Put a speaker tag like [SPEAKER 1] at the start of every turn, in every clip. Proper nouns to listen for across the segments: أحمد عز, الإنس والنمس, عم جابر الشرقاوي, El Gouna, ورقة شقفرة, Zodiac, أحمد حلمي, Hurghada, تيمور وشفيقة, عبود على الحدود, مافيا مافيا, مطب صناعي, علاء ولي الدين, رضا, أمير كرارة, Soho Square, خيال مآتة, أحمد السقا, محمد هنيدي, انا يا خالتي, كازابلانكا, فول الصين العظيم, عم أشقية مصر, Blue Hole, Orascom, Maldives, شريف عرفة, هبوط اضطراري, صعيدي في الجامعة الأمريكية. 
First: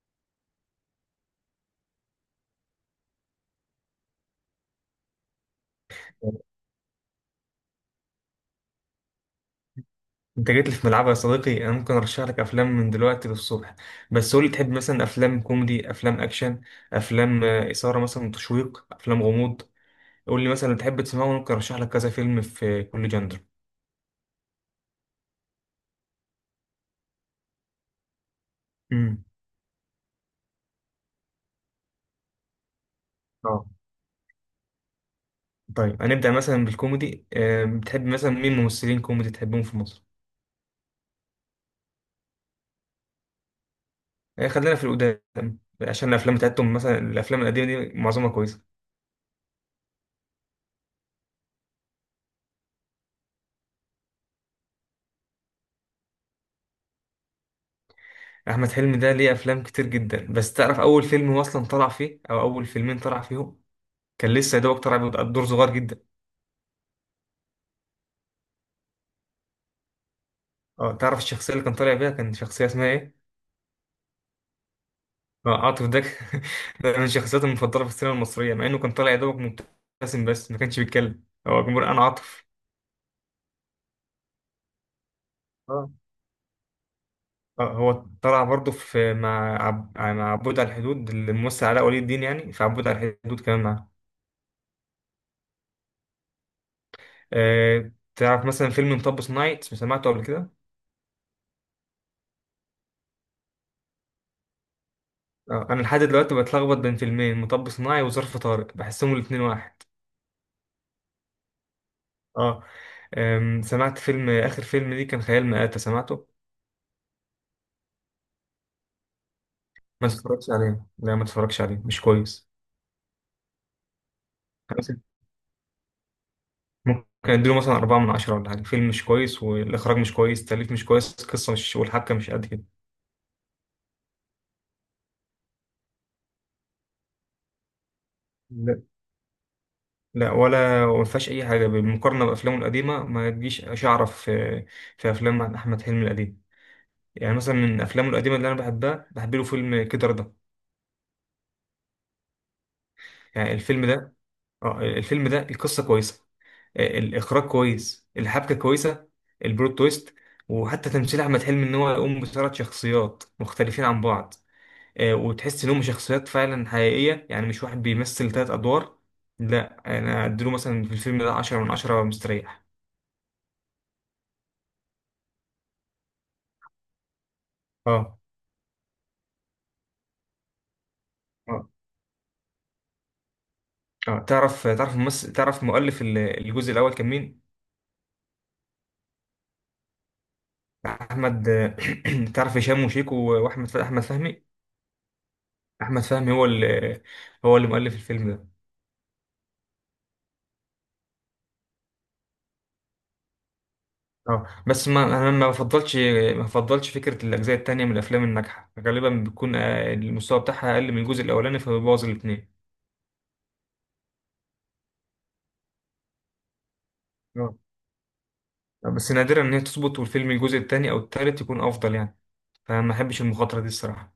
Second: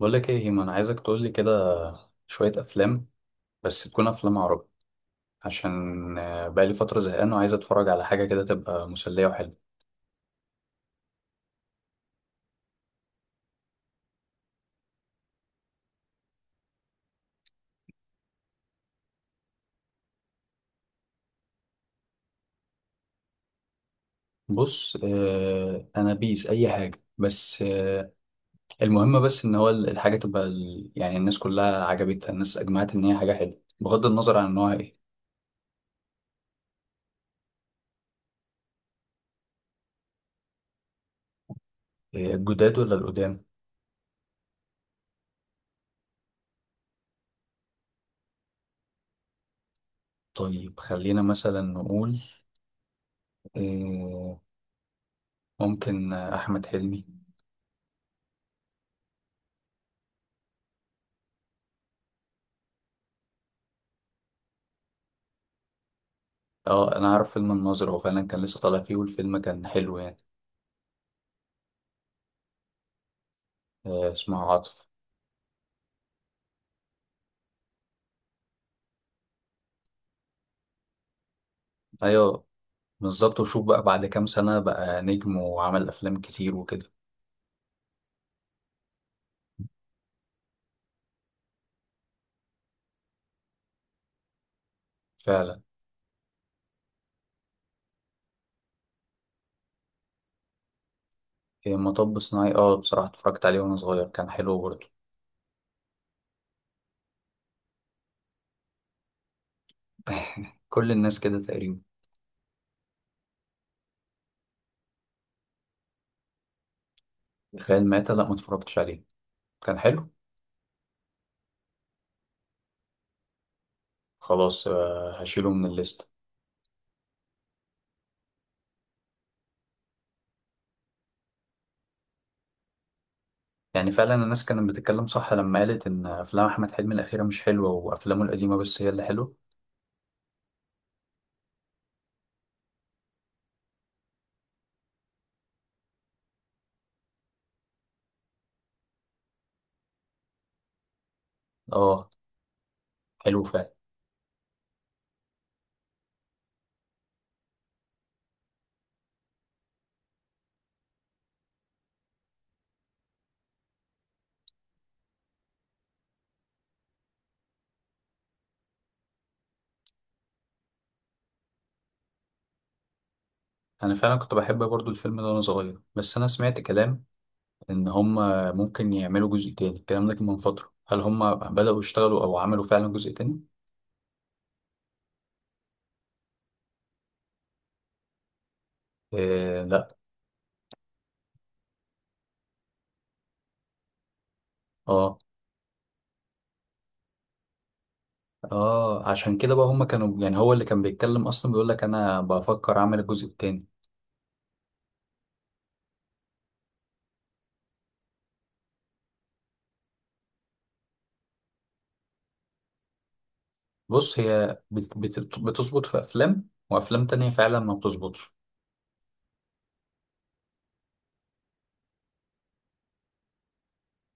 [SPEAKER 1] بقول لك ايه يا هيما، انا عايزك تقول لي كده شويه افلام، بس تكون افلام عربي عشان
[SPEAKER 2] انت
[SPEAKER 1] بقالي فتره زهقان وعايز اتفرج على حاجه كده تبقى مسليه وحلوه.
[SPEAKER 2] جيت لي في ملعبي يا صديقي. انا ممكن ارشح لك افلام من دلوقتي للصبح، بس قول لي تحب مثلا افلام كوميدي، افلام اكشن، افلام اثاره، مثلا تشويق، افلام غموض. قول لي مثلا تحب تسمعه ممكن ارشح لك كذا فيلم في كل جندر.
[SPEAKER 1] بص انا بيس اي حاجه، بس المهم
[SPEAKER 2] امم
[SPEAKER 1] بس ان هو الحاجه تبقى يعني الناس كلها عجبتها، الناس اجمعت ان هي حاجه حلوه
[SPEAKER 2] اه.
[SPEAKER 1] بغض النظر عن نوعها ايه.
[SPEAKER 2] طيب هنبدا مثلا بالكوميدي، بتحب مثلا مين ممثلين كوميدي تحبهم في مصر؟
[SPEAKER 1] الجداد ولا القدام؟
[SPEAKER 2] خلينا في القدام عشان الافلام بتاعتهم، مثلا الافلام القديمه دي معظمها كويسه.
[SPEAKER 1] طيب خلينا مثلا نقول آه، ممكن احمد حلمي.
[SPEAKER 2] احمد حلمي ده ليه افلام كتير جدا، بس تعرف اول فيلم هو اصلا طلع فيه او اول فيلمين طلع فيهم؟ كان لسه يا دوبك طالع بدور صغير جدا.
[SPEAKER 1] اه انا عارف فيلم الناظر، هو فعلا كان لسه طالع فيه، والفيلم كان حلو يعني.
[SPEAKER 2] اه، تعرف الشخصيه اللي كان طالع بيها كان شخصيه اسمها ايه؟
[SPEAKER 1] اسمها عاطف.
[SPEAKER 2] عاطف. ده ده من شخصياتي المفضله في السينما المصريه، مع انه كان طالع يا دوبك مبتسم بس ما كانش بيتكلم. هو جمهور. انا
[SPEAKER 1] ايوه
[SPEAKER 2] عاطف.
[SPEAKER 1] بالظبط، وشوف بقى بعد كام سنة بقى نجم وعمل
[SPEAKER 2] اه.
[SPEAKER 1] افلام كتير وكده.
[SPEAKER 2] اه هو طلع برضه في مع مع عبود على الحدود، الممثل علاء ولي الدين، يعني في عبود على الحدود كمان معاه.
[SPEAKER 1] فعلا.
[SPEAKER 2] تعرف مثلا فيلم مطب صناعي؟ سمعته قبل كده؟
[SPEAKER 1] إيه، مطب صناعي، اه بصراحة اتفرجت عليه وانا صغير، كان حلو برضه.
[SPEAKER 2] انا لحد دلوقتي بتلخبط بين فيلمين، مطب صناعي وظرف طارق، بحسهم الاتنين واحد.
[SPEAKER 1] كل الناس كده تقريبا.
[SPEAKER 2] اه. سمعت فيلم آخر فيلم ليه كان خيال مآتة؟ سمعته؟
[SPEAKER 1] خيال مآتة، لا ما اتفرجتش عليه، كان
[SPEAKER 2] ما
[SPEAKER 1] حلو.
[SPEAKER 2] تتفرجش عليه، لا ما تتفرجش عليه، مش كويس.
[SPEAKER 1] خلاص
[SPEAKER 2] أنا مثلا
[SPEAKER 1] هشيله من الليست.
[SPEAKER 2] ممكن أديله مثلا 4 من 10 ولا حاجة. فيلم مش كويس، والإخراج مش كويس، التأليف مش كويس، القصة مش والحبكة مش قد كده.
[SPEAKER 1] يعني فعلا الناس كانت بتتكلم صح لما قالت ان افلام احمد حلمي الاخيرة مش حلوة، وافلامه القديمة
[SPEAKER 2] لا،
[SPEAKER 1] بس هي اللي حلوة.
[SPEAKER 2] لا ولا ما فيهاش أي حاجة بالمقارنة بأفلامه القديمة، ما تجيش شعرة في أفلام أحمد حلمي القديم. يعني مثلا من أفلامه القديمة اللي أنا بحبها، بحب له فيلم كده رضا.
[SPEAKER 1] اه حلو
[SPEAKER 2] يعني
[SPEAKER 1] فعلا.
[SPEAKER 2] الفيلم ده، اه الفيلم ده القصة كويسة، الاخراج كويس، الحبكه كويسه، البلوت تويست، وحتى تمثيل احمد حلمي ان هو يقوم بثلاث شخصيات مختلفين عن بعض، وتحس انهم شخصيات فعلا حقيقيه، يعني مش واحد بيمثل ثلاث ادوار. لا انا اديله مثلا في الفيلم ده 10 من 10 مستريح.
[SPEAKER 1] انا فعلا كنت بحب برضه الفيلم ده وانا صغير، بس انا سمعت كلام ان هم
[SPEAKER 2] اه.
[SPEAKER 1] ممكن يعملوا جزء تاني. الكلام ده كان من فترة، هل هم
[SPEAKER 2] اه.
[SPEAKER 1] بدأوا يشتغلوا او عملوا فعلا جزء تاني؟
[SPEAKER 2] تعرف ممثل، تعرف مؤلف الجزء الاول كان مين؟
[SPEAKER 1] إيه لا.
[SPEAKER 2] احمد تعرف هشام وشيكو واحمد احمد فهمي؟
[SPEAKER 1] اه.
[SPEAKER 2] احمد فهمي هو اللي مؤلف الفيلم ده.
[SPEAKER 1] اه عشان كده بقى هم كانوا يعني، هو اللي كان بيتكلم اصلا بيقول لك انا بفكر اعمل الجزء التاني.
[SPEAKER 2] اه. بس ما انا ما بفضلش فكره الاجزاء التانية من الافلام الناجحه، غالبا بيكون المستوى بتاعها اقل من الجزء الاولاني فبيبوظ الاثنين.
[SPEAKER 1] بص هي بت بت بتظبط في افلام، وافلام تانية
[SPEAKER 2] اه،
[SPEAKER 1] فعلا ما بتظبطش.
[SPEAKER 2] بس نادرا ان هي تظبط والفيلم الجزء التاني او التالت يكون افضل، يعني فما احبش المخاطره دي الصراحه.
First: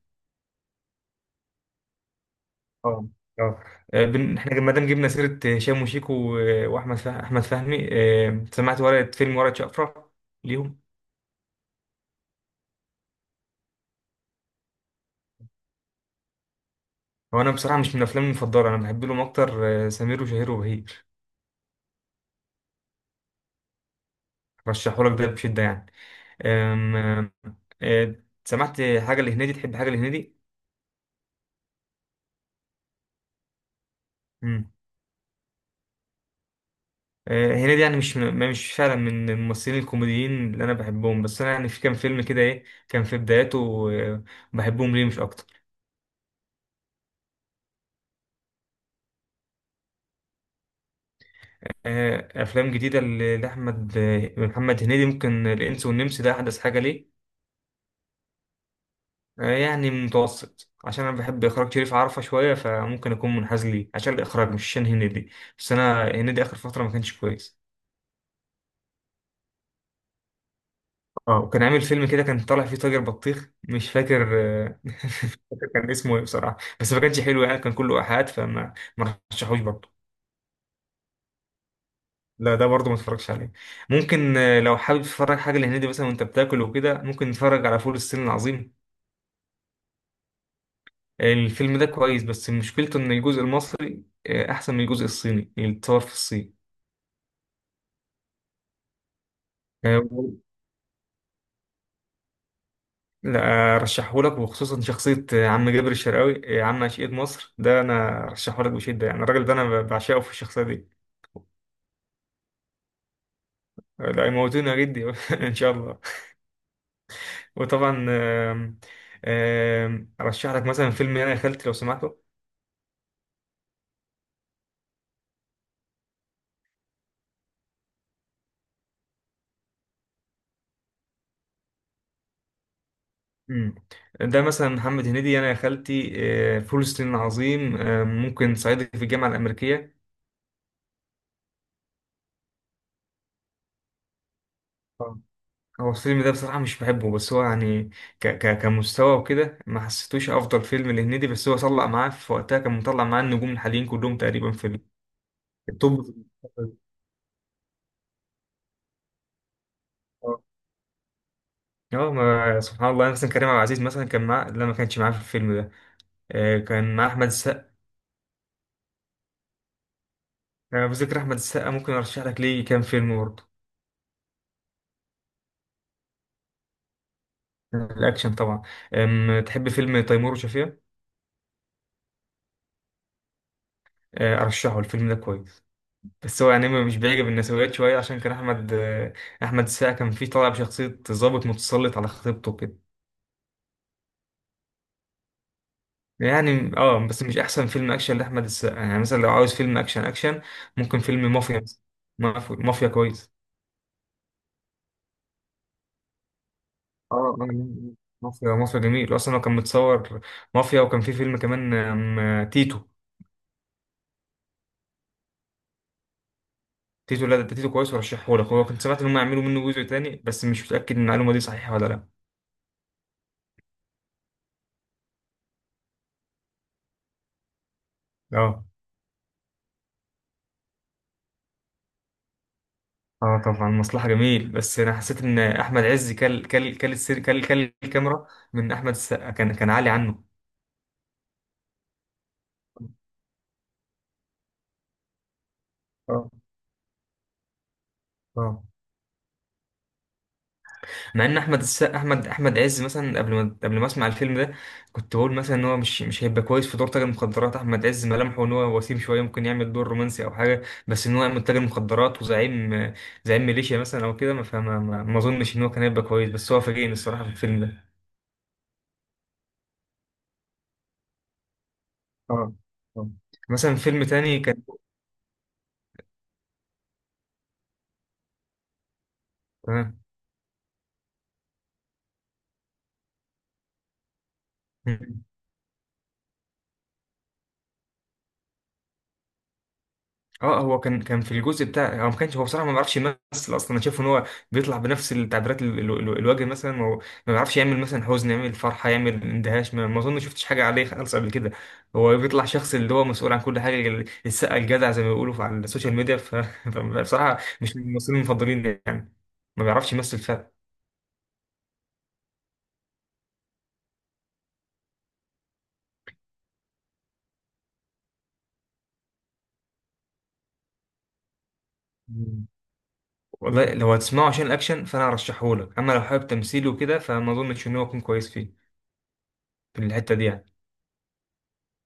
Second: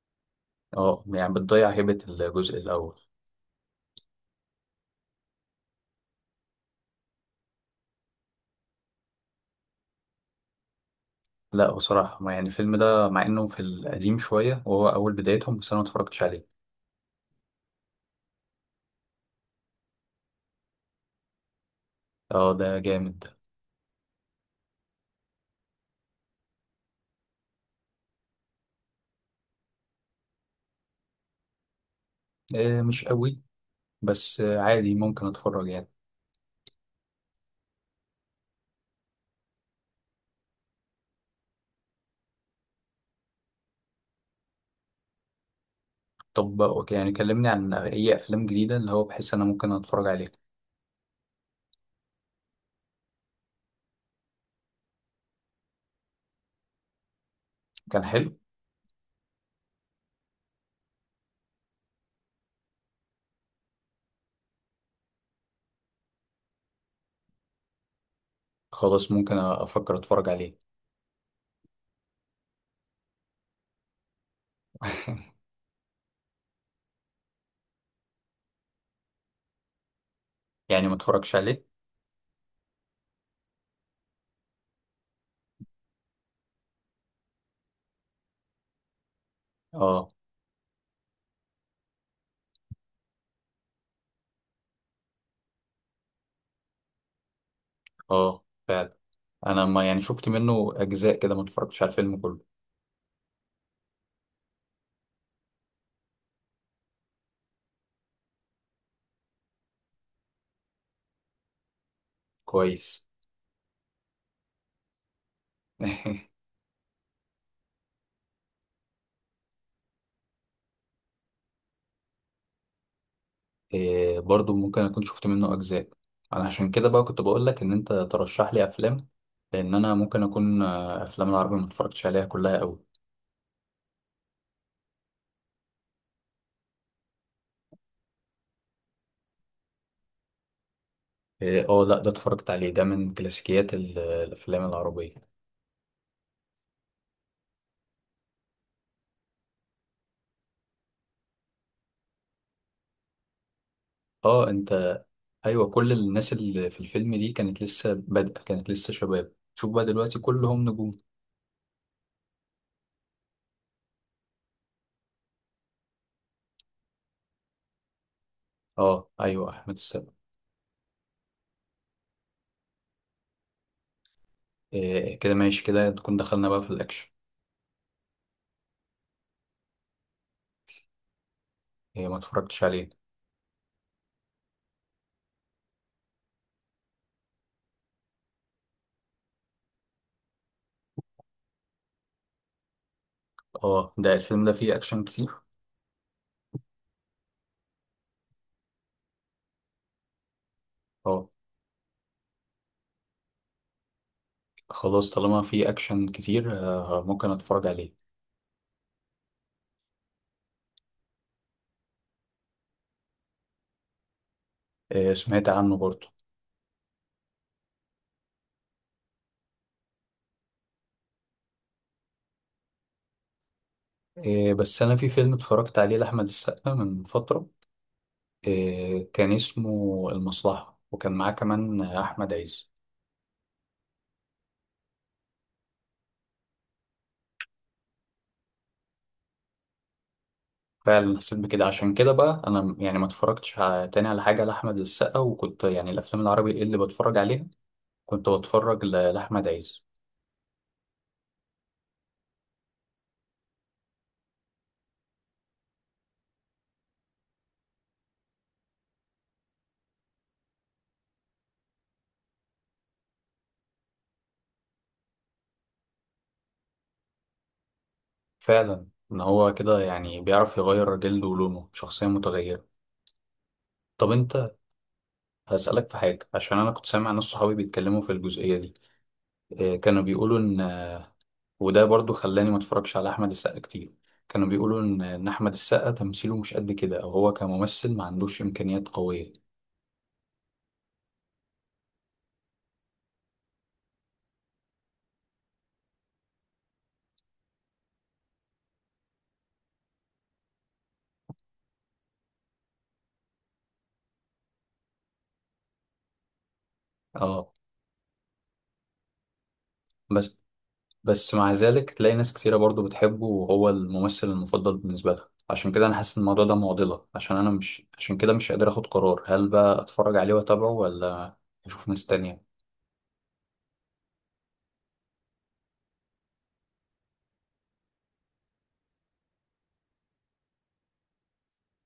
[SPEAKER 1] اه يعني بتضيع هيبة الجزء الاول.
[SPEAKER 2] اه. اه. احنا ما دام جبنا سيره هشام وشيكو واحمد احمد فهمي، سمعت ورقه فيلم ورقه شقفره ليهم؟
[SPEAKER 1] لا بصراحة ما يعني، الفيلم ده مع انه في القديم شوية وهو اول بدايتهم، بس انا ما اتفرجتش عليه.
[SPEAKER 2] هو انا بصراحه مش من افلامي المفضله، انا بحب لهم اكتر سمير وشهير وبهير.
[SPEAKER 1] اه ده جامد.
[SPEAKER 2] رشحهولك ده بشده يعني. أم... أم، أه، سمعت حاجة لهنيدي؟ تحب حاجة لهنيدي؟
[SPEAKER 1] آه مش قوي، بس آه
[SPEAKER 2] مم.
[SPEAKER 1] عادي ممكن اتفرج يعني.
[SPEAKER 2] هنيدي يعني مش فعلا من الممثلين الكوميديين اللي أنا بحبهم، بس أنا يعني في كام فيلم كده إيه كان في بداياته بحبهم ليه، مش أكتر.
[SPEAKER 1] طب أوكي، يعني كلمني عن اي افلام جديده اللي هو بحس انا ممكن اتفرج عليه.
[SPEAKER 2] أفلام جديدة لأحمد محمد هنيدي، ممكن الإنس والنمس ده أحدث حاجة ليه.
[SPEAKER 1] كان حلو.
[SPEAKER 2] يعني متوسط، عشان أنا بحب إخراج شريف عرفة شوية فممكن أكون منحاز ليه عشان الإخراج مش عشان هنيدي. بس أنا هنيدي آخر فترة ما كانش كويس.
[SPEAKER 1] خلاص ممكن افكر اتفرج عليه.
[SPEAKER 2] اه، وكان عامل فيلم كده كان طالع فيه تاجر بطيخ، مش فاكر مش فاكر كان اسمه ايه بصراحه، بس ما كانش حلو يعني كان كله ايحاءات، فما ما رشحوش برضه.
[SPEAKER 1] يعني ما اتفرجش عليه.
[SPEAKER 2] لا، ده برضه ما اتفرجش عليه. ممكن لو حابب تتفرج حاجه لهنيدي مثلا وانت بتاكل وكده، ممكن تتفرج على فول الصين العظيم.
[SPEAKER 1] اه.
[SPEAKER 2] الفيلم ده كويس بس مشكلته ان الجزء المصري احسن من الجزء الصيني اللي اتصور في الصين.
[SPEAKER 1] اه فعلا، انا ما
[SPEAKER 2] آه،
[SPEAKER 1] يعني شفت منه اجزاء كده، ما اتفرجتش على الفيلم كله.
[SPEAKER 2] لا رشحهولك، وخصوصا شخصية عم جابر الشرقاوي، عم أشقية مصر. ده أنا رشحهولك بشدة يعني، الراجل ده أنا بعشقه في الشخصية دي.
[SPEAKER 1] كويس.
[SPEAKER 2] لا يموتونا جدي ان شاء الله. وطبعا آم، آم، ارشح لك مثلا فيلم انا يا خالتي لو سمحته.
[SPEAKER 1] إيه برضو ممكن اكون شفت منه اجزاء. انا عشان كده بقى كنت بقول لك ان انت ترشح لي افلام، لان انا ممكن اكون افلام العربي ما اتفرجتش عليها كلها قوي.
[SPEAKER 2] مم. ده مثلا محمد هنيدي، انا يا خالتي، فول الصين العظيم، ممكن صعيدي في الجامعه الامريكيه.
[SPEAKER 1] إيه، اه لا ده اتفرجت عليه، ده من كلاسيكيات الافلام العربيه.
[SPEAKER 2] آه. هو الفيلم ده بصراحه مش بحبه، بس هو يعني ك ك كمستوى وكده ما حسيتوش افضل فيلم لهنيدي، بس هو طلع معاه في وقتها كان مطلع معاه النجوم الحاليين كلهم
[SPEAKER 1] اه
[SPEAKER 2] تقريبا في
[SPEAKER 1] انت، ايوه كل
[SPEAKER 2] التوب في
[SPEAKER 1] الناس
[SPEAKER 2] الفترة
[SPEAKER 1] اللي
[SPEAKER 2] دي.
[SPEAKER 1] في الفيلم دي كانت لسه بادئه، كانت لسه شباب، شوف بقى دلوقتي
[SPEAKER 2] آه.
[SPEAKER 1] كلهم نجوم.
[SPEAKER 2] اه، ما سبحان الله، مثلا كريم عبد العزيز مثلا كان معاه، لا ما كانش معاه في الفيلم ده. كان مع أحمد السقا.
[SPEAKER 1] اه ايوه احمد السقا.
[SPEAKER 2] أنا بذكر أحمد السقا ممكن أرشح لك ليه كام فيلم برضه.
[SPEAKER 1] إيه كده ماشي، كده تكون دخلنا بقى في الاكشن.
[SPEAKER 2] الأكشن طبعا. تحب فيلم تيمور وشفيقة؟
[SPEAKER 1] إيه ما اتفرجتش عليه.
[SPEAKER 2] أرشحه، الفيلم ده كويس، بس هو يعني مش بيعجب النسويات شوية عشان كان أحمد السقا كان فيه طالع بشخصية ضابط متسلط على خطيبته كده.
[SPEAKER 1] اه ده الفيلم ده فيه اكشن كتير.
[SPEAKER 2] يعني اه، بس مش أحسن فيلم أكشن لأحمد السقا، يعني مثلا لو عاوز فيلم أكشن أكشن ممكن
[SPEAKER 1] اه
[SPEAKER 2] فيلم مافيا مثلا. مافيا كويس.
[SPEAKER 1] خلاص طالما فيه اكشن كتير آه
[SPEAKER 2] اه.
[SPEAKER 1] ممكن
[SPEAKER 2] آه،
[SPEAKER 1] اتفرج عليه.
[SPEAKER 2] مافيا جميل، اصلا هو كان متصور مافيا. وكان في فيلم كمان تيتو.
[SPEAKER 1] إيه سمعت عنه برضه.
[SPEAKER 2] تيتو، لا ده تيتو كويس ورشحه لك، هو كنت سمعت ان هم يعملوا منه جزء تاني بس مش متاكد ان المعلومه دي صحيحه ولا لا.
[SPEAKER 1] إيه بس انا في فيلم اتفرجت عليه لاحمد السقا من فتره،
[SPEAKER 2] اه.
[SPEAKER 1] إيه كان اسمه المصلحه، وكان معاه كمان احمد عز.
[SPEAKER 2] اه طبعا، مصلحه جميل، بس انا حسيت ان احمد عز كل السير، كل الكاميرا من احمد السقا كان عالي عنه.
[SPEAKER 1] فعلا حسيت بكده، عشان كده بقى انا يعني ما اتفرجتش تاني على حاجه لاحمد السقا، وكنت يعني الافلام
[SPEAKER 2] اه.
[SPEAKER 1] العربي إيه اللي بتفرج عليها، كنت
[SPEAKER 2] اه.
[SPEAKER 1] بتفرج لاحمد عز.
[SPEAKER 2] مع ان احمد السقا، احمد عز مثلا قبل ما اسمع الفيلم ده كنت بقول مثلا ان هو مش هيبقى كويس في دور تاجر مخدرات. احمد عز ملامحه ان هو وسيم شويه، ممكن يعمل دور رومانسي او حاجه، بس ان هو يعمل تاجر مخدرات وزعيم، ميليشيا مثلا او كده، ما فما ما ما اظنش ان هو كان هيبقى كويس، بس هو فاجئني الصراحه في الفيلم ده.
[SPEAKER 1] فعلا ان هو كده يعني بيعرف يغير جلده ولونه، شخصيه
[SPEAKER 2] اه.
[SPEAKER 1] متغيره.
[SPEAKER 2] آه. مثلا فيلم
[SPEAKER 1] طب
[SPEAKER 2] تاني
[SPEAKER 1] انت
[SPEAKER 2] كان
[SPEAKER 1] هسألك في حاجة، عشان أنا كنت سامع ناس صحابي بيتكلموا في الجزئية دي، إيه، كانوا بيقولوا إن، وده برضو خلاني ما اتفرجش على أحمد السقا كتير، كانوا بيقولوا إن
[SPEAKER 2] آه.
[SPEAKER 1] أحمد السقا تمثيله مش قد كده، أو هو كممثل ما عندوش إمكانيات قوية.
[SPEAKER 2] اه، هو كان في الجزء بتاع هو، ما كانش هو بصراحه ما بيعرفش يمثل اصلا. انا شايف ان هو بيطلع بنفس التعبيرات الوجه، مثلا هو ما بيعرفش يعمل مثلا حزن، يعمل فرحه، يعمل اندهاش، ما ما اظن شفتش حاجه عليه خالص قبل كده. هو بيطلع شخص اللي هو مسؤول عن كل حاجه، السقا الجدع زي ما بيقولوا على السوشيال ميديا فبصراحه
[SPEAKER 1] اه.
[SPEAKER 2] مش من الممثلين المفضلين يعني، ما بيعرفش يمثل
[SPEAKER 1] بس،
[SPEAKER 2] فعلا.
[SPEAKER 1] بس مع ذلك تلاقي ناس كتيرة برضو بتحبه، وهو الممثل المفضل بالنسبة لها، عشان كده أنا حاسس إن الموضوع ده معضلة، عشان أنا مش عشان كده مش قادر آخد قرار، هل بقى أتفرج عليه وأتابعه ولا أشوف ناس تانية.
[SPEAKER 2] مم. والله لو هتسمعه عشان الاكشن فانا ارشحهولك، اما لو حابب تمثيله وكده فما اظنش ان هو يكون كويس فيه، في الحته دي يعني.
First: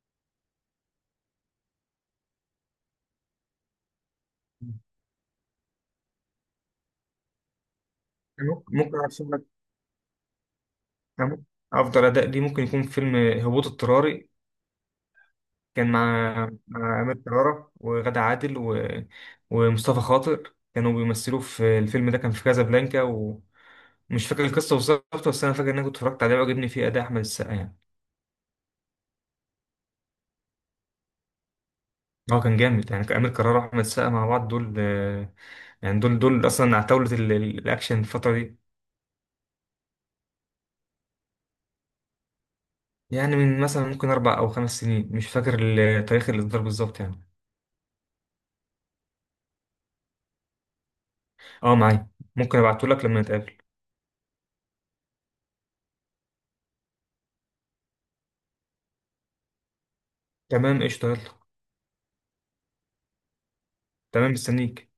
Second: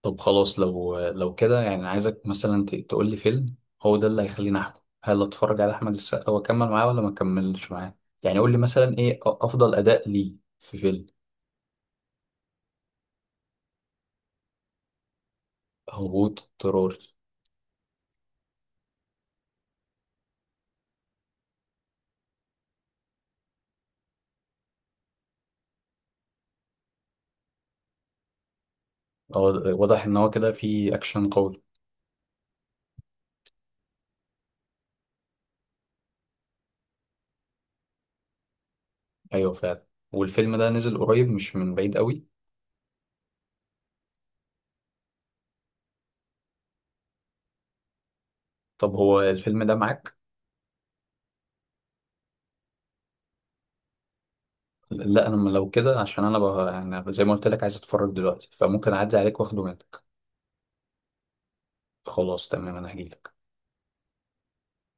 [SPEAKER 1] طب خلاص لو كده يعني، أنا عايزك مثلا تقولي فيلم، هو ده اللي هيخليني أحكم هل أتفرج على أحمد السقا وأكمل معاه ولا ما أكملش معاه. يعني قولي مثلا
[SPEAKER 2] ممكن
[SPEAKER 1] إيه أفضل أداء ليه في فيلم.
[SPEAKER 2] أفضل أداء ليه ممكن يكون فيلم هبوط اضطراري. كان
[SPEAKER 1] هبوط
[SPEAKER 2] مع
[SPEAKER 1] اضطراري؟
[SPEAKER 2] أمير كرارة وغادة عادل ومصطفى خاطر، كانوا بيمثلوا في الفيلم ده. كان في كازابلانكا ومش فاكر القصة بالظبط، بس أنا فاكر إن أنا كنت اتفرجت عليه وعجبني فيه أداء أحمد السقا يعني.
[SPEAKER 1] أه، واضح إن هو كده فيه أكشن قوي.
[SPEAKER 2] هو كان جامد، يعني أمير كرارة وأحمد السقا مع بعض دول يعني دول أصلا عتاولة الأكشن الفترة دي.
[SPEAKER 1] أيوه فعلا. والفيلم ده نزل قريب مش من بعيد قوي.
[SPEAKER 2] يعني من مثلا ممكن 4 أو 5 سنين، مش فاكر تاريخ الإصدار بالظبط يعني.
[SPEAKER 1] طب هو الفيلم ده معاك؟
[SPEAKER 2] أه معايا، ممكن أبعتهولك لما نتقابل.
[SPEAKER 1] لا انا لو كده عشان انا بقى يعني زي ما قلت لك عايز اتفرج دلوقتي، فممكن اعدي عليك واخده منك.
[SPEAKER 2] تمام قشطة يلا.
[SPEAKER 1] خلاص تمام انا هجيلك.
[SPEAKER 2] تمام مستنيك.